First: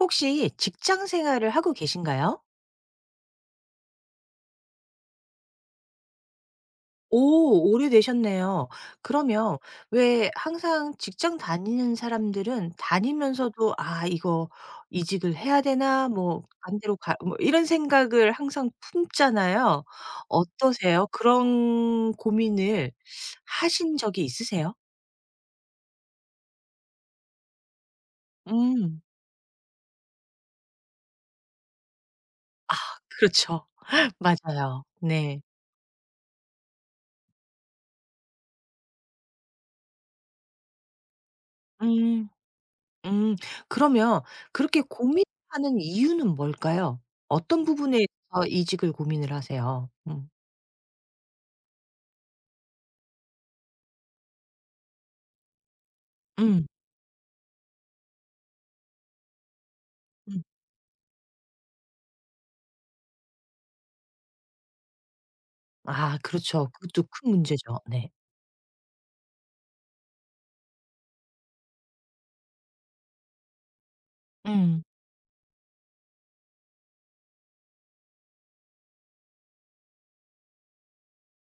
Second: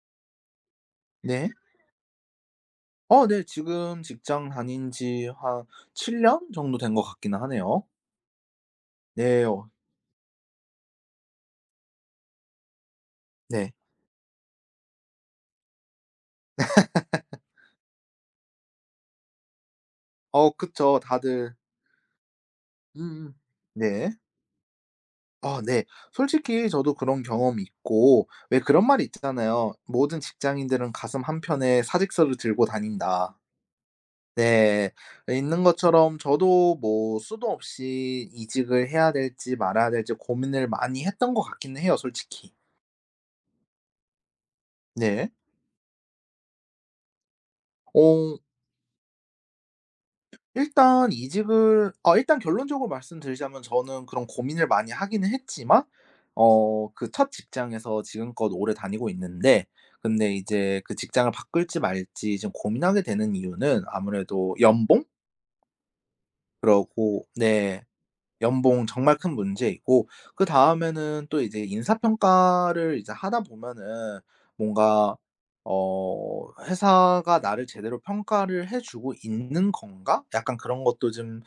혹시 직장 네. 생활을 하고 계신가요? 어 네. 지금 직장 다닌 지 한 7년 정도 된 것 같기는 오, 하네요. 오래되셨네요. 네. 그러면 어 왜 항상 직장 다니는 사람들은 네. 다니면서도 '아 이거 이직을 해야 되나? 뭐 반대로 가 뭐' 이런 생각을 항상 품잖아요. 어 그쵸. 어떠세요? 다들 그런 고민을 음음. 하신 네. 적이 있으세요? 아 네. 솔직히 저도 그런 경험이 있고 왜 그런 음. 말이 있잖아요. "모든 직장인들은 가슴 한켠에 사직서를 들고 아 다닌다." 그렇죠. 맞아요. 네. 네. 있는 것처럼 저도 뭐 수도 없이 이직을 해야 될지 말아야 될지 고민을 많이 했던 것 같기는 해요, 음. 솔직히. 음. 그러면 그렇게 네. 고민하는 이유는 뭘까요? 어떤 부분에 어 의해서 이직을 고민을 하세요? 일단 이직을 아 일단 결론적으로 말씀드리자면 저는 그런 고민을 많이 하기는 했지만 음. 어 그 첫 직장에서 지금껏 오래 다니고 있는데 근데 음. 이제 그 직장을 바꿀지 말지 지금 고민하게 되는 이유는 아무래도 연봉? 아 그렇죠. 그것도 그러고 큰 문제죠. 네. 네. 연봉 정말 큰 문제이고 그다음에는 또 이제 인사평가를 이제 하다 보면은 음. 뭔가 어 '회사가 나를 제대로 평가를 해 주고 있는 건가?' 약간 그런 것도 좀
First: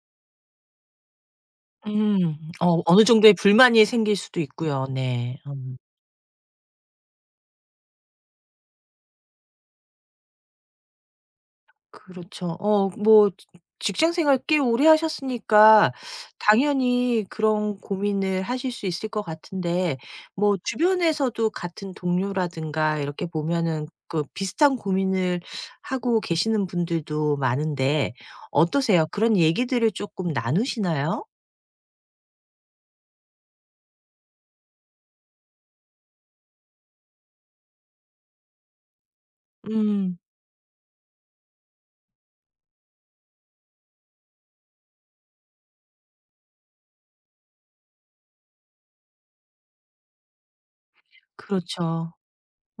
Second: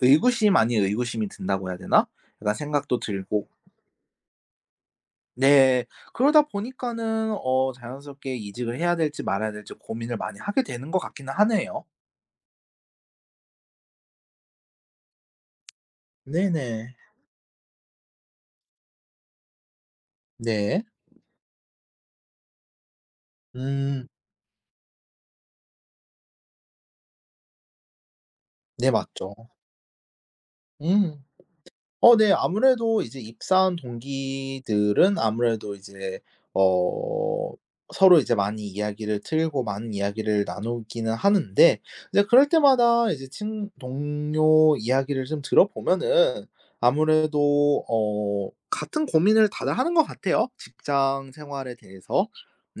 의구심 아닌 의구심이 든다고 해야 되나? 음. 약간 어 생각도 어느 정도의 들고 불만이 생길 수도 있고요. 네. 음. 네. 그러다 보니까는 어 자연스럽게 이직을 해야 될지 말아야 될지 고민을 많이 하게 되는 것 같기는 하네요. 그렇죠. 직장 생활 꽤 오래 하셨으니까 네네. 당연히 그런 고민을 하실 수 있을 것 같은데 뭐 네. 주변에서도 같은 동료라든가 이렇게 보면은 음. 그 비슷한 고민을 하고 계시는 분들도 많은데 네 어떠세요? 맞죠. 그런 얘기들을 조금 음. 나누시나요? 어 네. 아무래도 이제 입사한 동기들은 아무래도 이제 어 서로 이제 많이 이야기를 틀고 많은 음. 이야기를 나누기는 하는데 이제 그럴 때마다 이제 친 동료 이야기를 좀 들어보면은 아무래도 어 같은 고민을 다들 하는 것 같아요, 직장 생활에 그렇죠. 대해서.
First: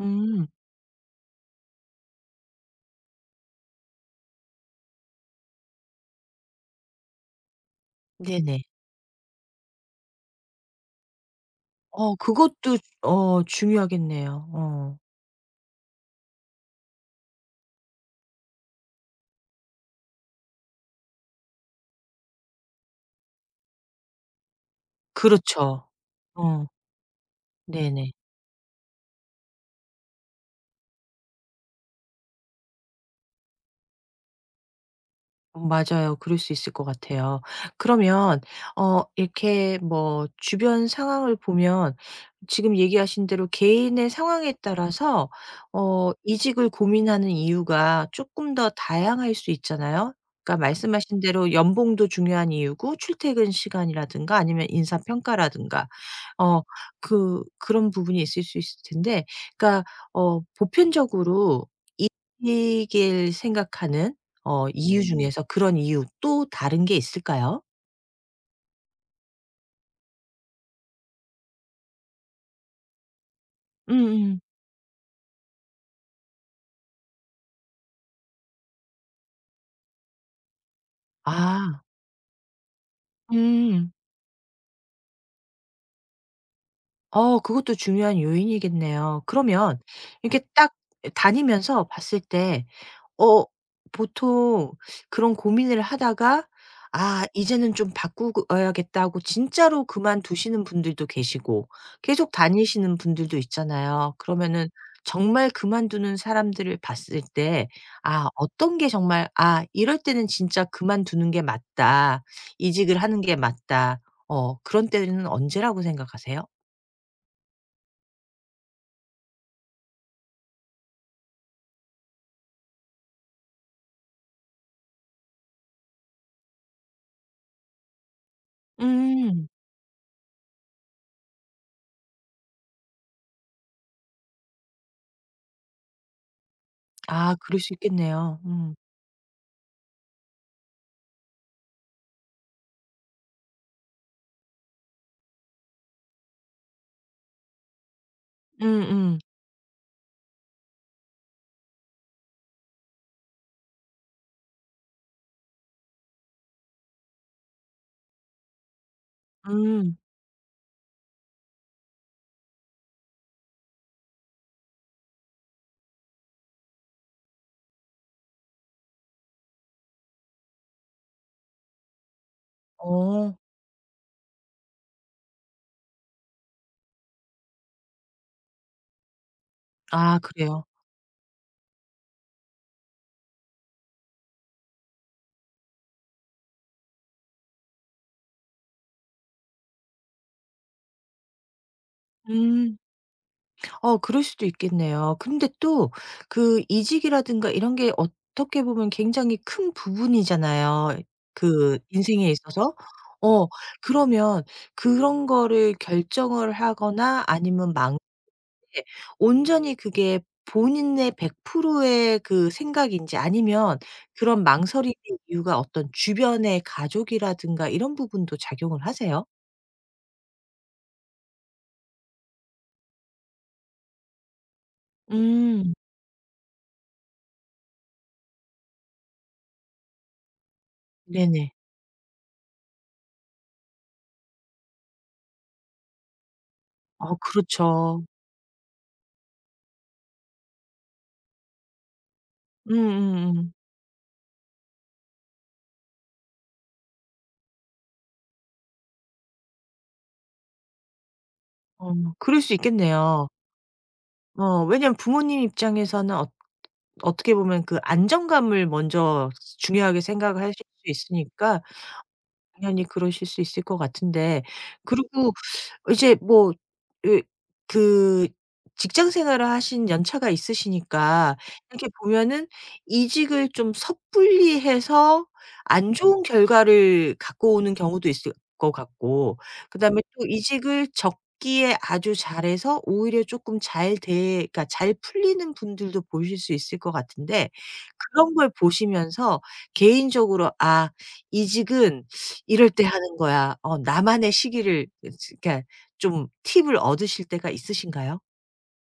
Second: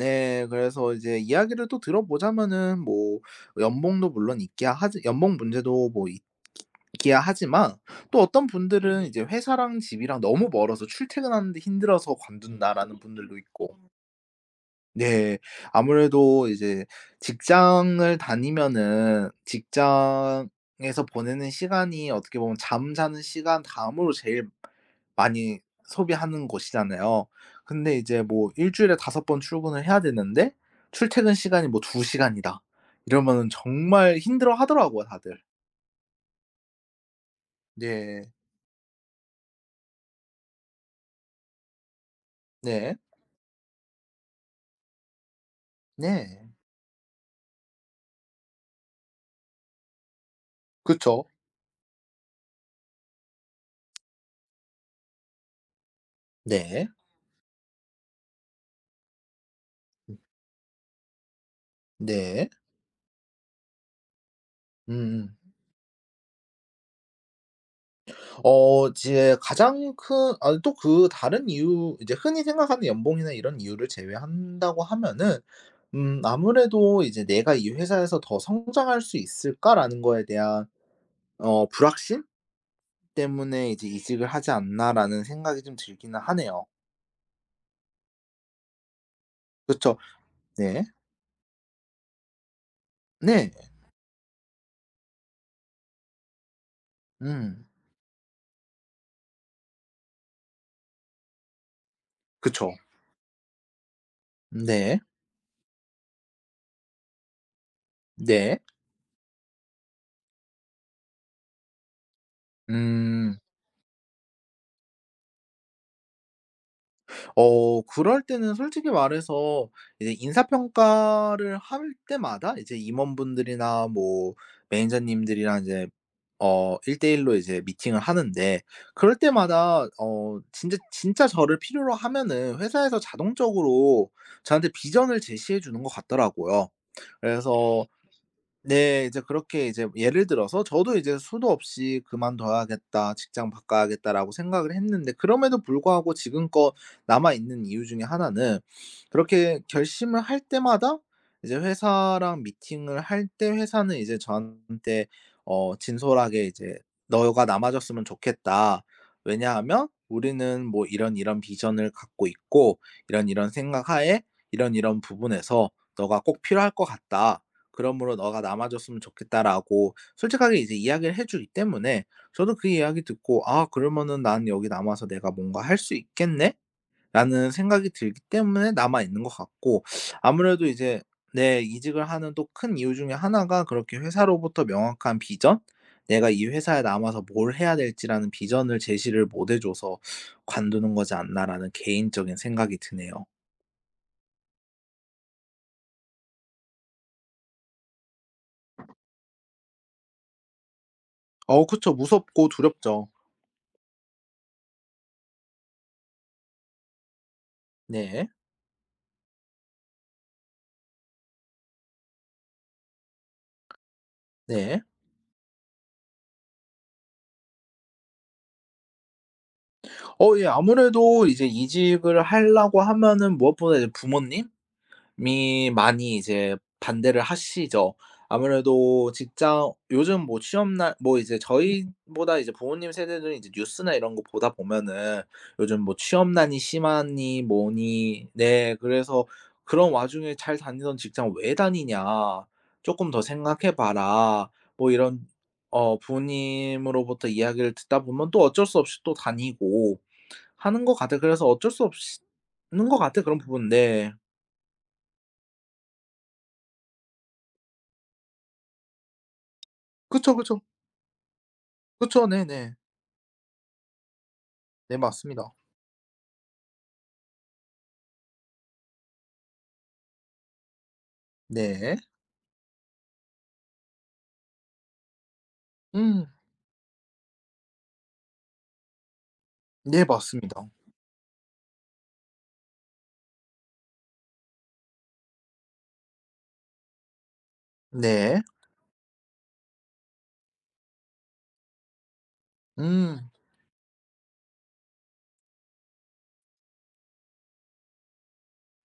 음. 그래서 이제 이야기를 또 들어보자면은 뭐 연봉도 물론 있기야 하지 연봉 문제도 뭐 있기야 하지만 또 어떤 네네. 분들은 이제 회사랑 집이랑 너무 멀어서 출퇴근하는데 힘들어서 어 그것도 관둔다라는 분들도 어 있고. 중요하겠네요. 어. 네. 아무래도 이제 직장을 다니면은 직장에서 보내는 시간이 어떻게 보면 잠자는 시간 다음으로 제일 많이 그렇죠. 소비하는 어. 곳이잖아요. 근데 네네. 이제 뭐 일 주일에 다섯 번 출근을 해야 되는데 출퇴근 시간이 뭐 두 시간이다. 이러면은 정말 힘들어하더라고요 다들. 어 맞아요. 그럴 수 있을 것 같아요. 네. 그러면 어 이렇게 뭐 주변 상황을 보면 지금 네. 얘기하신 대로 개인의 상황에 따라서 어 네. 이직을 고민하는 이유가 조금 더 다양할 수 있잖아요. 그러니까 말씀하신 그쵸. 대로 연봉도 중요한 이유고 출퇴근 시간이라든가 아니면 인사 평가라든가 어 네. 그 그런 부분이 있을 수 있을 텐데 그러니까 어 보편적으로 네. 이직을 생각하는 어 이유 음 중에서 그런 이유 또 다른 게 있을까요? 어 이제 가장 큰 아 또 그 다른 이유 이제 흔히 생각하는 연봉이나 이런 이유를 음음. 제외한다고 하면은 아무래도 이제 '내가 이 회사에서 더 성장할 수 있을까?'라는 거에 대한 어 아. 불확실 때문에 이제 음. '이직을 하지 않나.'라는 생각이 좀 들기는 하네요. 어 그것도 중요한 요인이겠네요. 그러면 그쵸. 이렇게 딱 네. 다니면서 봤을 때 어 네. 보통 그런 고민을 하다가 '아 음. 이제는 좀 바꾸어야겠다.' 하고 진짜로 그만두시는 분들도 계시고 계속 그쵸. 다니시는 분들도 있잖아요. 그러면은 네. 정말 그만두는 사람들을 봤을 때 아 네. 어떤 게 정말 '아 이럴 때는 진짜 그만두는 게 맞다. 이직을 하는 게 음. 맞다.' 어 그런 때는 언제라고 생각하세요? 어 그럴 때는 솔직히 말해서 이제 인사평가를 할 때마다 이제 임원분들이나 뭐 매니저님들이랑 이제 어1일로 이제 미팅을 하는데 그럴 음. 때마다 어 진짜 진짜 저를 필요로 하면은 회사에서 자동적으로 저한테 비전을 제시해 주는 것 같더라고요. 아 그럴 수 그래서 있겠네요. 음. 네. 이제 그렇게 이제 예를 들어서 저도 이제 수도 없이 '그만둬야겠다. 직장 바꿔야겠다.'라고 생각을 했는데 그럼에도 불구하고 지금껏 남아 있는 이유 중에 하나는 음음. 그렇게 결심을 할 때마다 이제 회사랑 미팅을 할 때 회사는 이제 저한테 어 진솔하게 이제 "너가 남아줬으면 좋겠다. 왜냐하면 음. 우리는 뭐 이런 이런 비전을 갖고 있고 이런 이런 생각 하에 이런 이런 부분에서 너가 꼭 필요할 것 같다." 그러므로 너가 남아줬으면 좋겠다라고 솔직하게 이제 이야기를 해 주기 때문에 저도 그 이야기 어. 듣고 '아 그러면은 난 여기 남아서 내가 뭔가 할 수 있겠네.'라는 생각이 들기 때문에 남아 있는 것 같고 아 아무래도 그래요. 이제 네 이직을 하는 또 큰 이유 중에 하나가 그렇게 회사로부터 명확한 비전? 내가 이 회사에 남아서 뭘 해야 될지라는 비전을 제시를 못해 줘서 '관두는 거지 않나.'라는 개인적인 생각이 음. 드네요. 어 그럴 수도 있겠네요. 근데 또 그 이직이라든가 이런 게 어떻게 보면 굉장히 큰 부분이잖아요. 어 그 그쵸. 인생에 무섭고 있어서. 두렵죠. 어 그러면 그런 거를 결정을 하거나 아니면 망 네. 예. 온전히 그게 본인의 100%의 그 생각인지 아니면 그런 네. 망설임의 이유가 어떤 주변의 가족이라든가 이런 부분도 작용을 하세요? 어 예. 아무래도 이제 이직을 하려고 하면은 무엇보다 이제 부모님이 음. 많이 이제 반대를 하시죠. 아무래도 직장 요즘 뭐 취업날 뭐 이제 네네. 저희보다 이제 부모님 세대들은 이제 뉴스나 이런 거 보다 보면은 요즘 뭐 취업난이 어 심하니 그렇죠. 뭐니 네 그래서 "그런 와중에 잘 다니던 직장 왜 다니냐. 조금 더 음음음. 생각해 봐라." 뭐 이런 어 부모님으로부터 이야기를 듣다 보면 또 어쩔 수 없이 또 다니고 하는 것 같아요. 그래서 어쩔 수 어 없이 그럴 수 는것 같아요, 있겠네요. 그런 부분 네. 어 왜냐면 부모님 입장에서는 어 어떻게 보면 그 안정감을 먼저 중요하게 그쵸, 생각을 하실 그쵸. 수 있으니까 그쵸. 네네. 당연히 그러실 수 있을 것 같은데 네 그리고 맞습니다. 이제 뭐 으, 그 직장 생활을 하신 연차가 있으시니까 이렇게 네. 보면은 이직을 좀 섣불리 해서 안 좋은 음. 결과를 갖고 오는 경우도 있을 것 같고 그다음에 네 또 맞습니다. 이직을 적기에 아주 잘해서 오히려 조금 잘 돼 그러니까 잘 풀리는 분들도 보실 수 있을 것 같은데 그런 네. 걸 보시면서 개인적으로 '아 이직은 이럴 때 하는 음. 거야. 어 나만의 시기를 그 그러니까 좀 팁을 얻으실 때가 있으신가요?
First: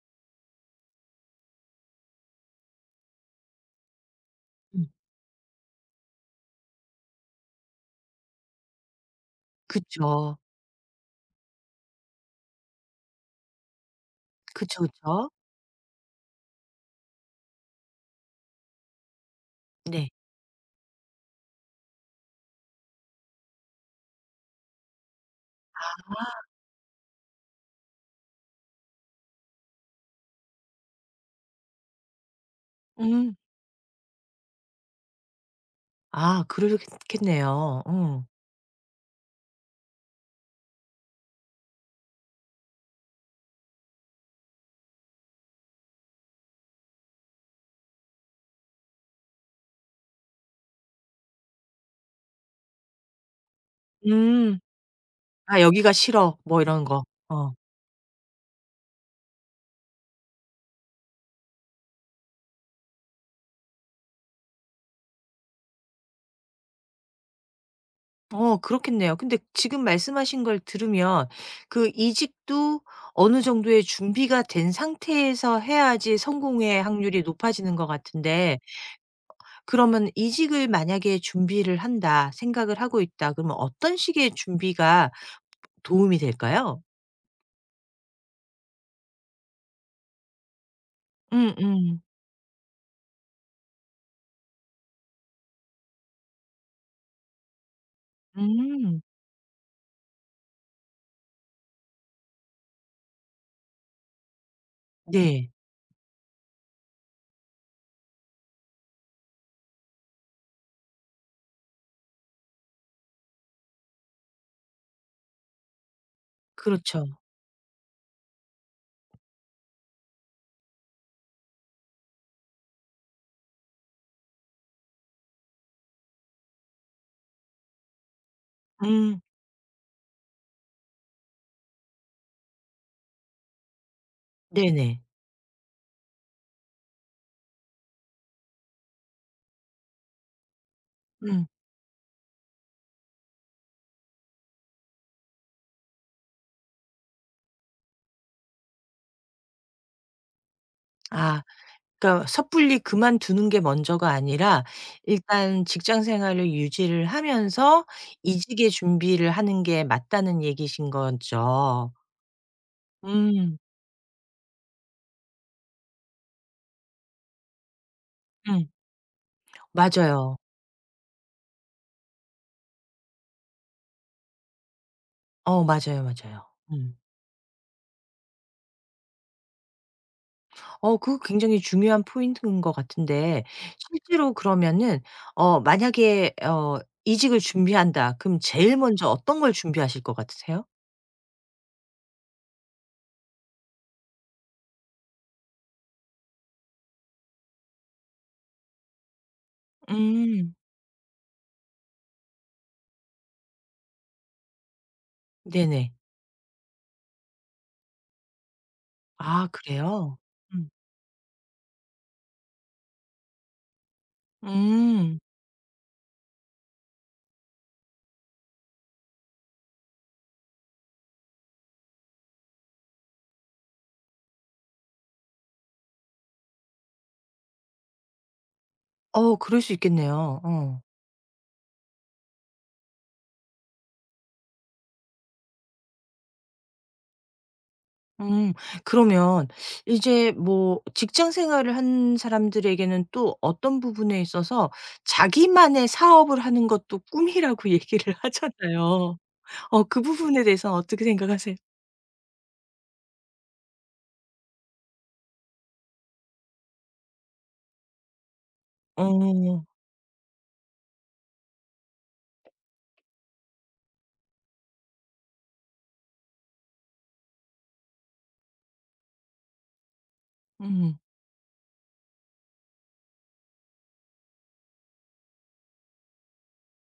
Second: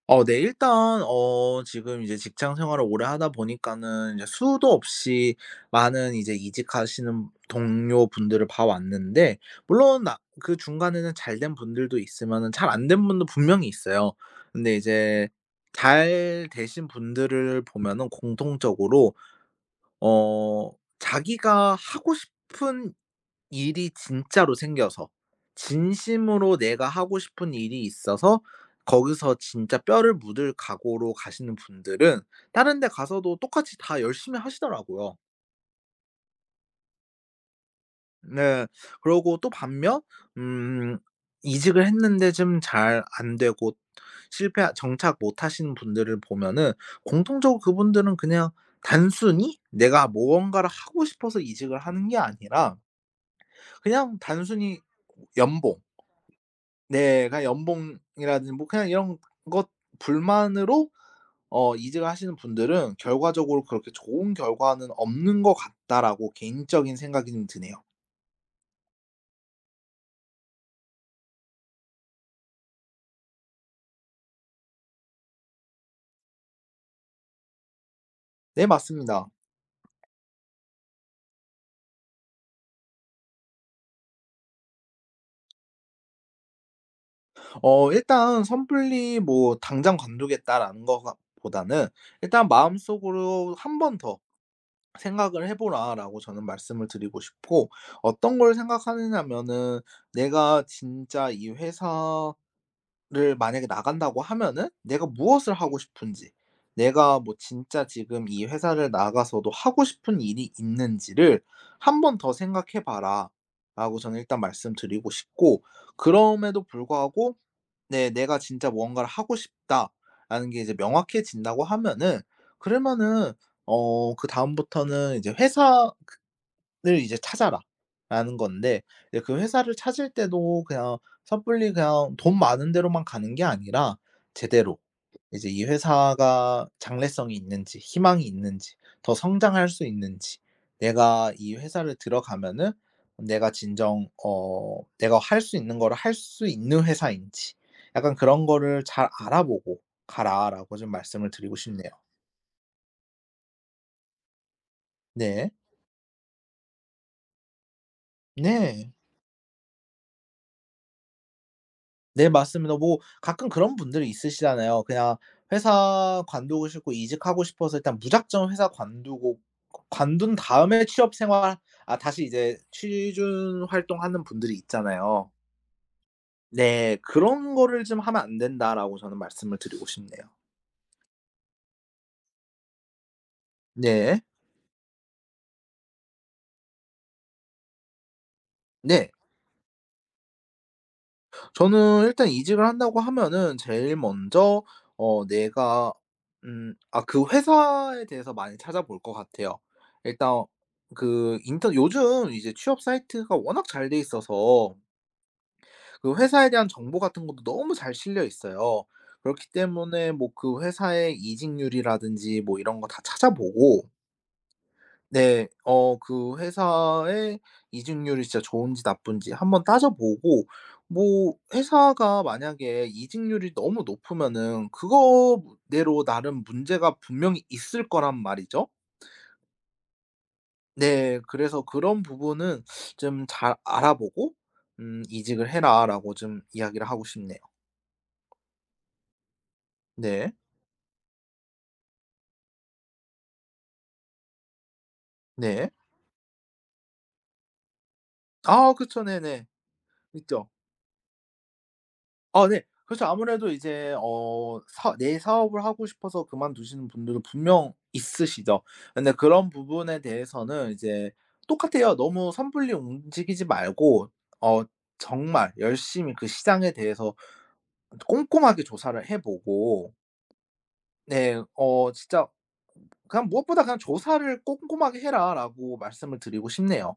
어 네 일단 어 지금 이제 직장 생활을 오래 하다 보니까는 이제 수도 음. 없이 많은 이제 이직하시는 동료분들을 봐 왔는데 물론 나 그쵸. 그 중간에는 잘된 분들도 있으면은 잘 안된 분도 분명히 있어요. 근데 그쵸, 이제 그쵸. 잘 되신 분들을 보면은 공통적으로 네. 어 자기가 하고 싶은 일이 진짜로 생겨서 진심으로 내가 하고 싶은 일이 있어서 거기서 진짜 뼈를 묻을 각오로 가시는 분들은 다른 데 가서도 음. 똑같이 다 열심히 하시더라고요. 아 그러겠네요. 네. 그러고 또 반면 음 이직을 했는데 좀 잘 안 되고 실패 정착 못 하시는 분들을 보면은 공통적으로 그분들은 그냥 단순히 내가 무언가를 하고 싶어서 이직을 하는 게 아니라 그냥 음. 단순히 "아 연봉, 여기가 싫어." 뭐 이런 거. 내가 어. 연봉이라든지 뭐 그냥 이런 것 불만으로 어 이직을 하시는 분들은 결과적으로 그렇게 '좋은 결과는 없는 것 같다.'라고 개인적인 생각이 좀 드네요. 어 그렇겠네요. 근데 지금 말씀하신 걸 들으면 그 이직도 어느 정도의 준비가 된 상태에서 해야지 성공의 확률이 높아지는 것 같은데 네 맞습니다. 그러면 이직을 만약에 준비를 한다 생각을 하고 있다 그러면 어떤 식의 준비가 도움이 될까요? 어 일단 선불리 뭐 '당장 관두겠다.'라는 거 보다는 음음. 일단 마음속으로 '한 번 더 생각을 해 보라.'라고 저는 말씀을 드리고 싶고 어떤 걸 음. 생각하느냐면은 '내가 진짜 이 회사 를 만약에 나간다고 하면은 내가 네. 무엇을 하고 싶은지, 내가 뭐 진짜 지금 이 회사를 나가서도 하고 싶은 일이 있는지를 '한 번 더 생각해 봐라.'라고 저는 일단 말씀드리고 싶고 그럼에도 그렇죠. 불구하고 네 '내가 진짜 무언가를 하고 싶다.'라는 게 이제 명확해진다고 하면은 그러면은 어 그다음부터는 이제 회사 이제 찾아라라는 건데 이제 음. 그 회사를 찾을 때도 그냥 섣불리 그냥 돈 많은 데로만 가는 게 아니라 제대로 네네. 이제 이 회사가 장래성이 있는지 희망이 있는지 더 성장할 수 있는지 내가 음. 이 회사를 들어가면은 내가 진정 어 내가 할 수 있는 거를 할 수 있는 회사인지 약간 그런 거를 잘 알아보고 가라라고 좀 말씀을 아 드리고 싶네요. 그러니까 섣불리 그만두는 게 먼저가 아니라 네. 일단 직장 생활을 유지를 하면서 이직의 네. 준비를 하는 게 맞다는 얘기신 거죠. 네 맞습니다. 뭐 가끔 음. 그런 분들이 있으시잖아요. 그냥 회사 관두고 싶고 이직하고 싶어서 일단 무작정 회사 음. 관두고 관둔 맞아요. 다음에 취업 생활 아 다시 이제 취준 활동하는 분들이 있잖아요. 어 맞아요, 맞아요. 음. 네. '그런 거를 좀 하면 안 된다.'라고 저는 말씀을 드리고 싶네요. 어 그거 굉장히 중요한 포인트인 것 같은데 네. 실제로 그러면은 어 만약에 어 이직을 준비한다. 그럼 제일 먼저 네. 어떤 걸 준비하실 것 같으세요? 저는 일단 이직을 한다고 하면은 제일 먼저 어 내가 아 그 회사에 대해서 많이 찾아볼 것 같아요. 일단 음. 그 인턴 요즘 이제 취업 사이트가 워낙 잘 돼 있어서 네네. 그 회사에 대한 정보 같은 것도 너무 잘 실려 있어요. 그렇기 아 때문에 그래요? 뭐 그 음. 회사의 이직률이라든지 뭐 이런 거 다 찾아보고 음. 네. 어 그 회사의 이직률이 진짜 좋은지 나쁜지 한번 따져 보고 뭐 회사가 만약에 이직률이 너무 높으면은 그거대로 나름 문제가 분명히 있을 거란 말이죠. 어 그럴 수 있겠네요. 어. 네. 그래서 그런 부분은 좀 잘 알아보고 "이직을 해라."라고 좀 이야기를 하고 싶네요. 음. 그러면 네. 이제 뭐 직장 생활을 한 사람들에게는 또 어떤 부분에 있어서 네. 자기만의 사업을 하는 것도 꿈이라고 얘기를 아 그쵸. 하잖아요. 네네. 어 그 부분에 있죠. 대해서는 어떻게 생각하세요? 아 네. 그렇죠. 아무래도 이제 어 사 내 사업을 하고 싶어서 그만두시는 분들도 분명 있으시죠. 근데 그런 어. 부분에 대해서는 이제 똑같아요. 너무 섣불리 움직이지 말고 어 정말 열심히 그 시장에 대해서 꼼꼼하게 조사를 해 보고 음. 네 어 진짜 그냥 무엇보다 그냥 "조사를 꼼꼼하게 해라."라고 말씀을 드리고 싶네요.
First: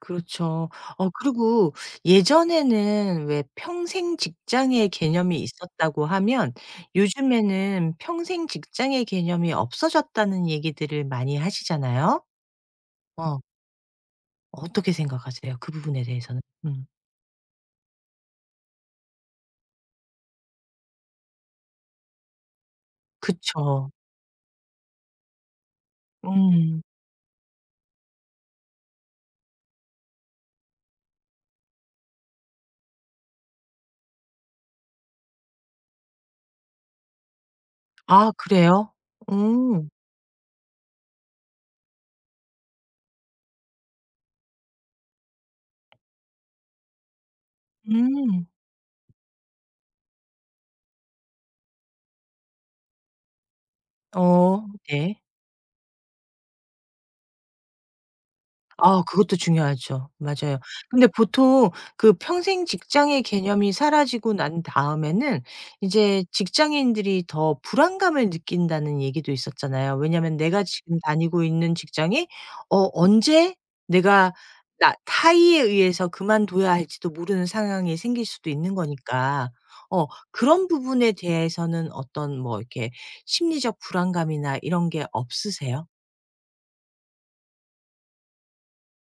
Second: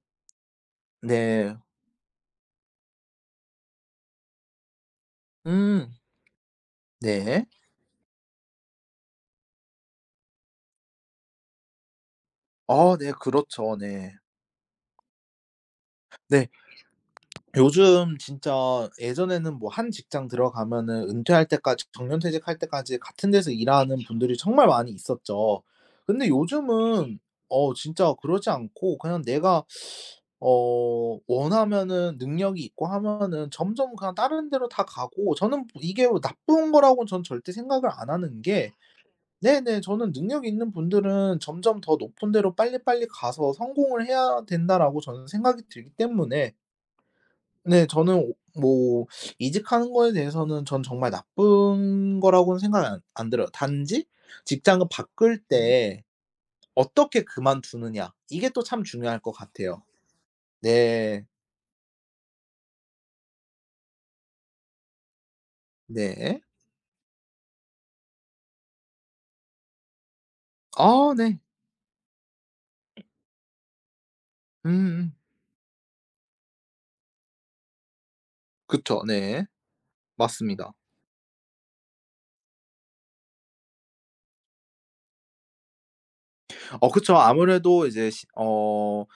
그렇죠. 어 네. 그리고 예전에는 왜 평생 직장의 개념이 음. 있었다고 하면 네. 요즘에는 평생 직장의 개념이 없어졌다는 얘기들을 많이 하시잖아요. 아 네 어. 그렇죠. 네. 어떻게 생각하세요? 그 부분에 대해서는? 네. 음. 요즘 진짜 예전에는 뭐 한 직장 들어가면은 은퇴할 때까지 정년퇴직할 때까지 같은 데서 그쵸. 일하는 분들이 정말 많이 있었죠. 근데 음. 요즘은 어 진짜 그러지 않고 그냥 내가 어 원하면은 능력이 있고 하면은 점점 그냥 다른 데로 다 가고 저는 이게 뭐 나쁜 거라고는 저는 절대 생각을 안 아 하는 게 그래요? 네네 음. 저는 '능력 있는 분들은 점점 더 높은 데로 빨리빨리 가서 성공을 해야 된다.'라고 저는 생각이 들기 때문에 네. 저는 음. 뭐 이직하는 거에 대해서는 전 정말 나쁜 거라고는 생각안안 들어요. 단지 어 직장을 네. 바꿀 때 어떻게 그만두느냐 이게 또 참 아 중요할 것 그것도 같아요. 중요하죠. 맞아요. 근데 네. 보통 그 평생 직장의 개념이 사라지고 난 다음에는 이제 네. 직장인들이 더 불안감을 느낀다는 얘기도 있었잖아요. 왜냐면 내가 지금 아 네. 다니고 있는 직장이 어 언제 내가 나 음음. 타의에 의해서 그만둬야 할지도 모르는 상황이 생길 수도 있는 그쵸. 네. 거니까. 어 그런 맞습니다. 부분에 대해서는 어떤 뭐 이렇게 심리적 불안감이나 이런 게 없으세요? 어 그쵸. 아무래도 이제 시어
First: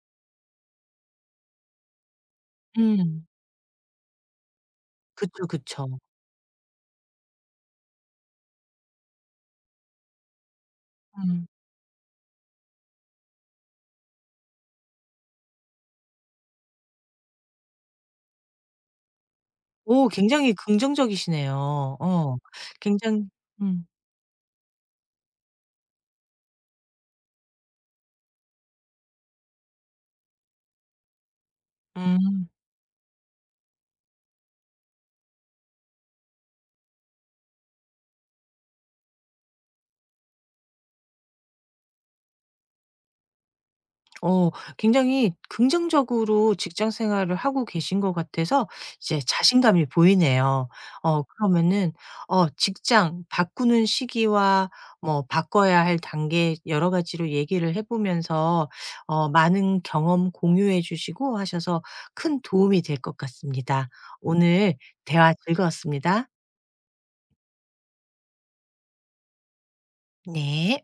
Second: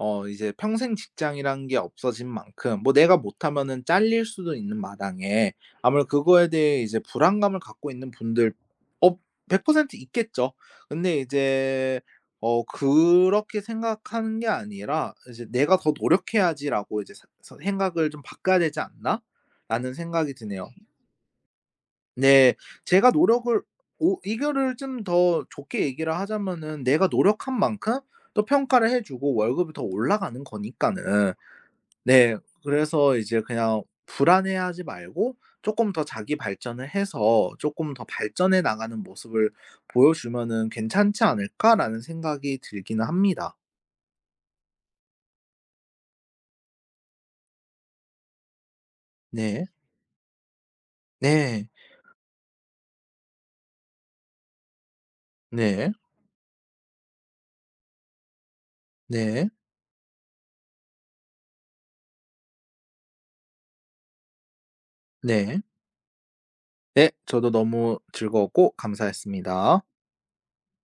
어 이제 평생 직장이란 게 없어진 만큼 뭐 내가 음. 못하면은 잘릴 수도 있는 그쵸, 마당에 그쵸. 아무래도 그거에 대해 이제 불안감을 갖고 있는 분들 어 100% 있겠죠. 근데 음. 이제 어 그렇게 생각하는 게 아니라 이제 '내가 더 노력해야지.'라고 이제 사 서 '생각을 좀 바꿔야 되지 않나?'라는 오 생각이 굉장히 드네요. 긍정적이시네요. 어. 네. 제가 굉장히 노력을 음. 오 이거를 좀 더 좋게 얘기를 하자면은 내가 노력한 만큼 또 평가를 해 주고 월급이 더 올라가는 거니까는. 네. 음. 그래서 이제 그냥 불안해하지 말고 쪼끔 더 자기 발전을 해서 쪼끔 더 발전해 나가는 모습을 보여주면은 '괜찮지 않을까.'라는 생각이 들기는 합니다. 어 굉장히 긍정적으로 직장 생활을 하고 계신 것 같아서 이제 네. 자신감이 보이네요. 어 네. 그러면은 어 직장 바꾸는 시기와 뭐 바꿔야 네. 할 단계 여러 가지로 얘기를 해 보면서 어 네. 많은 경험 공유해 주시고 하셔서 큰 도움이 될 것 같습니다. 오늘 대화 네. 즐거웠습니다. 네. 저도 너무 즐거웠고 감사했습니다. 네.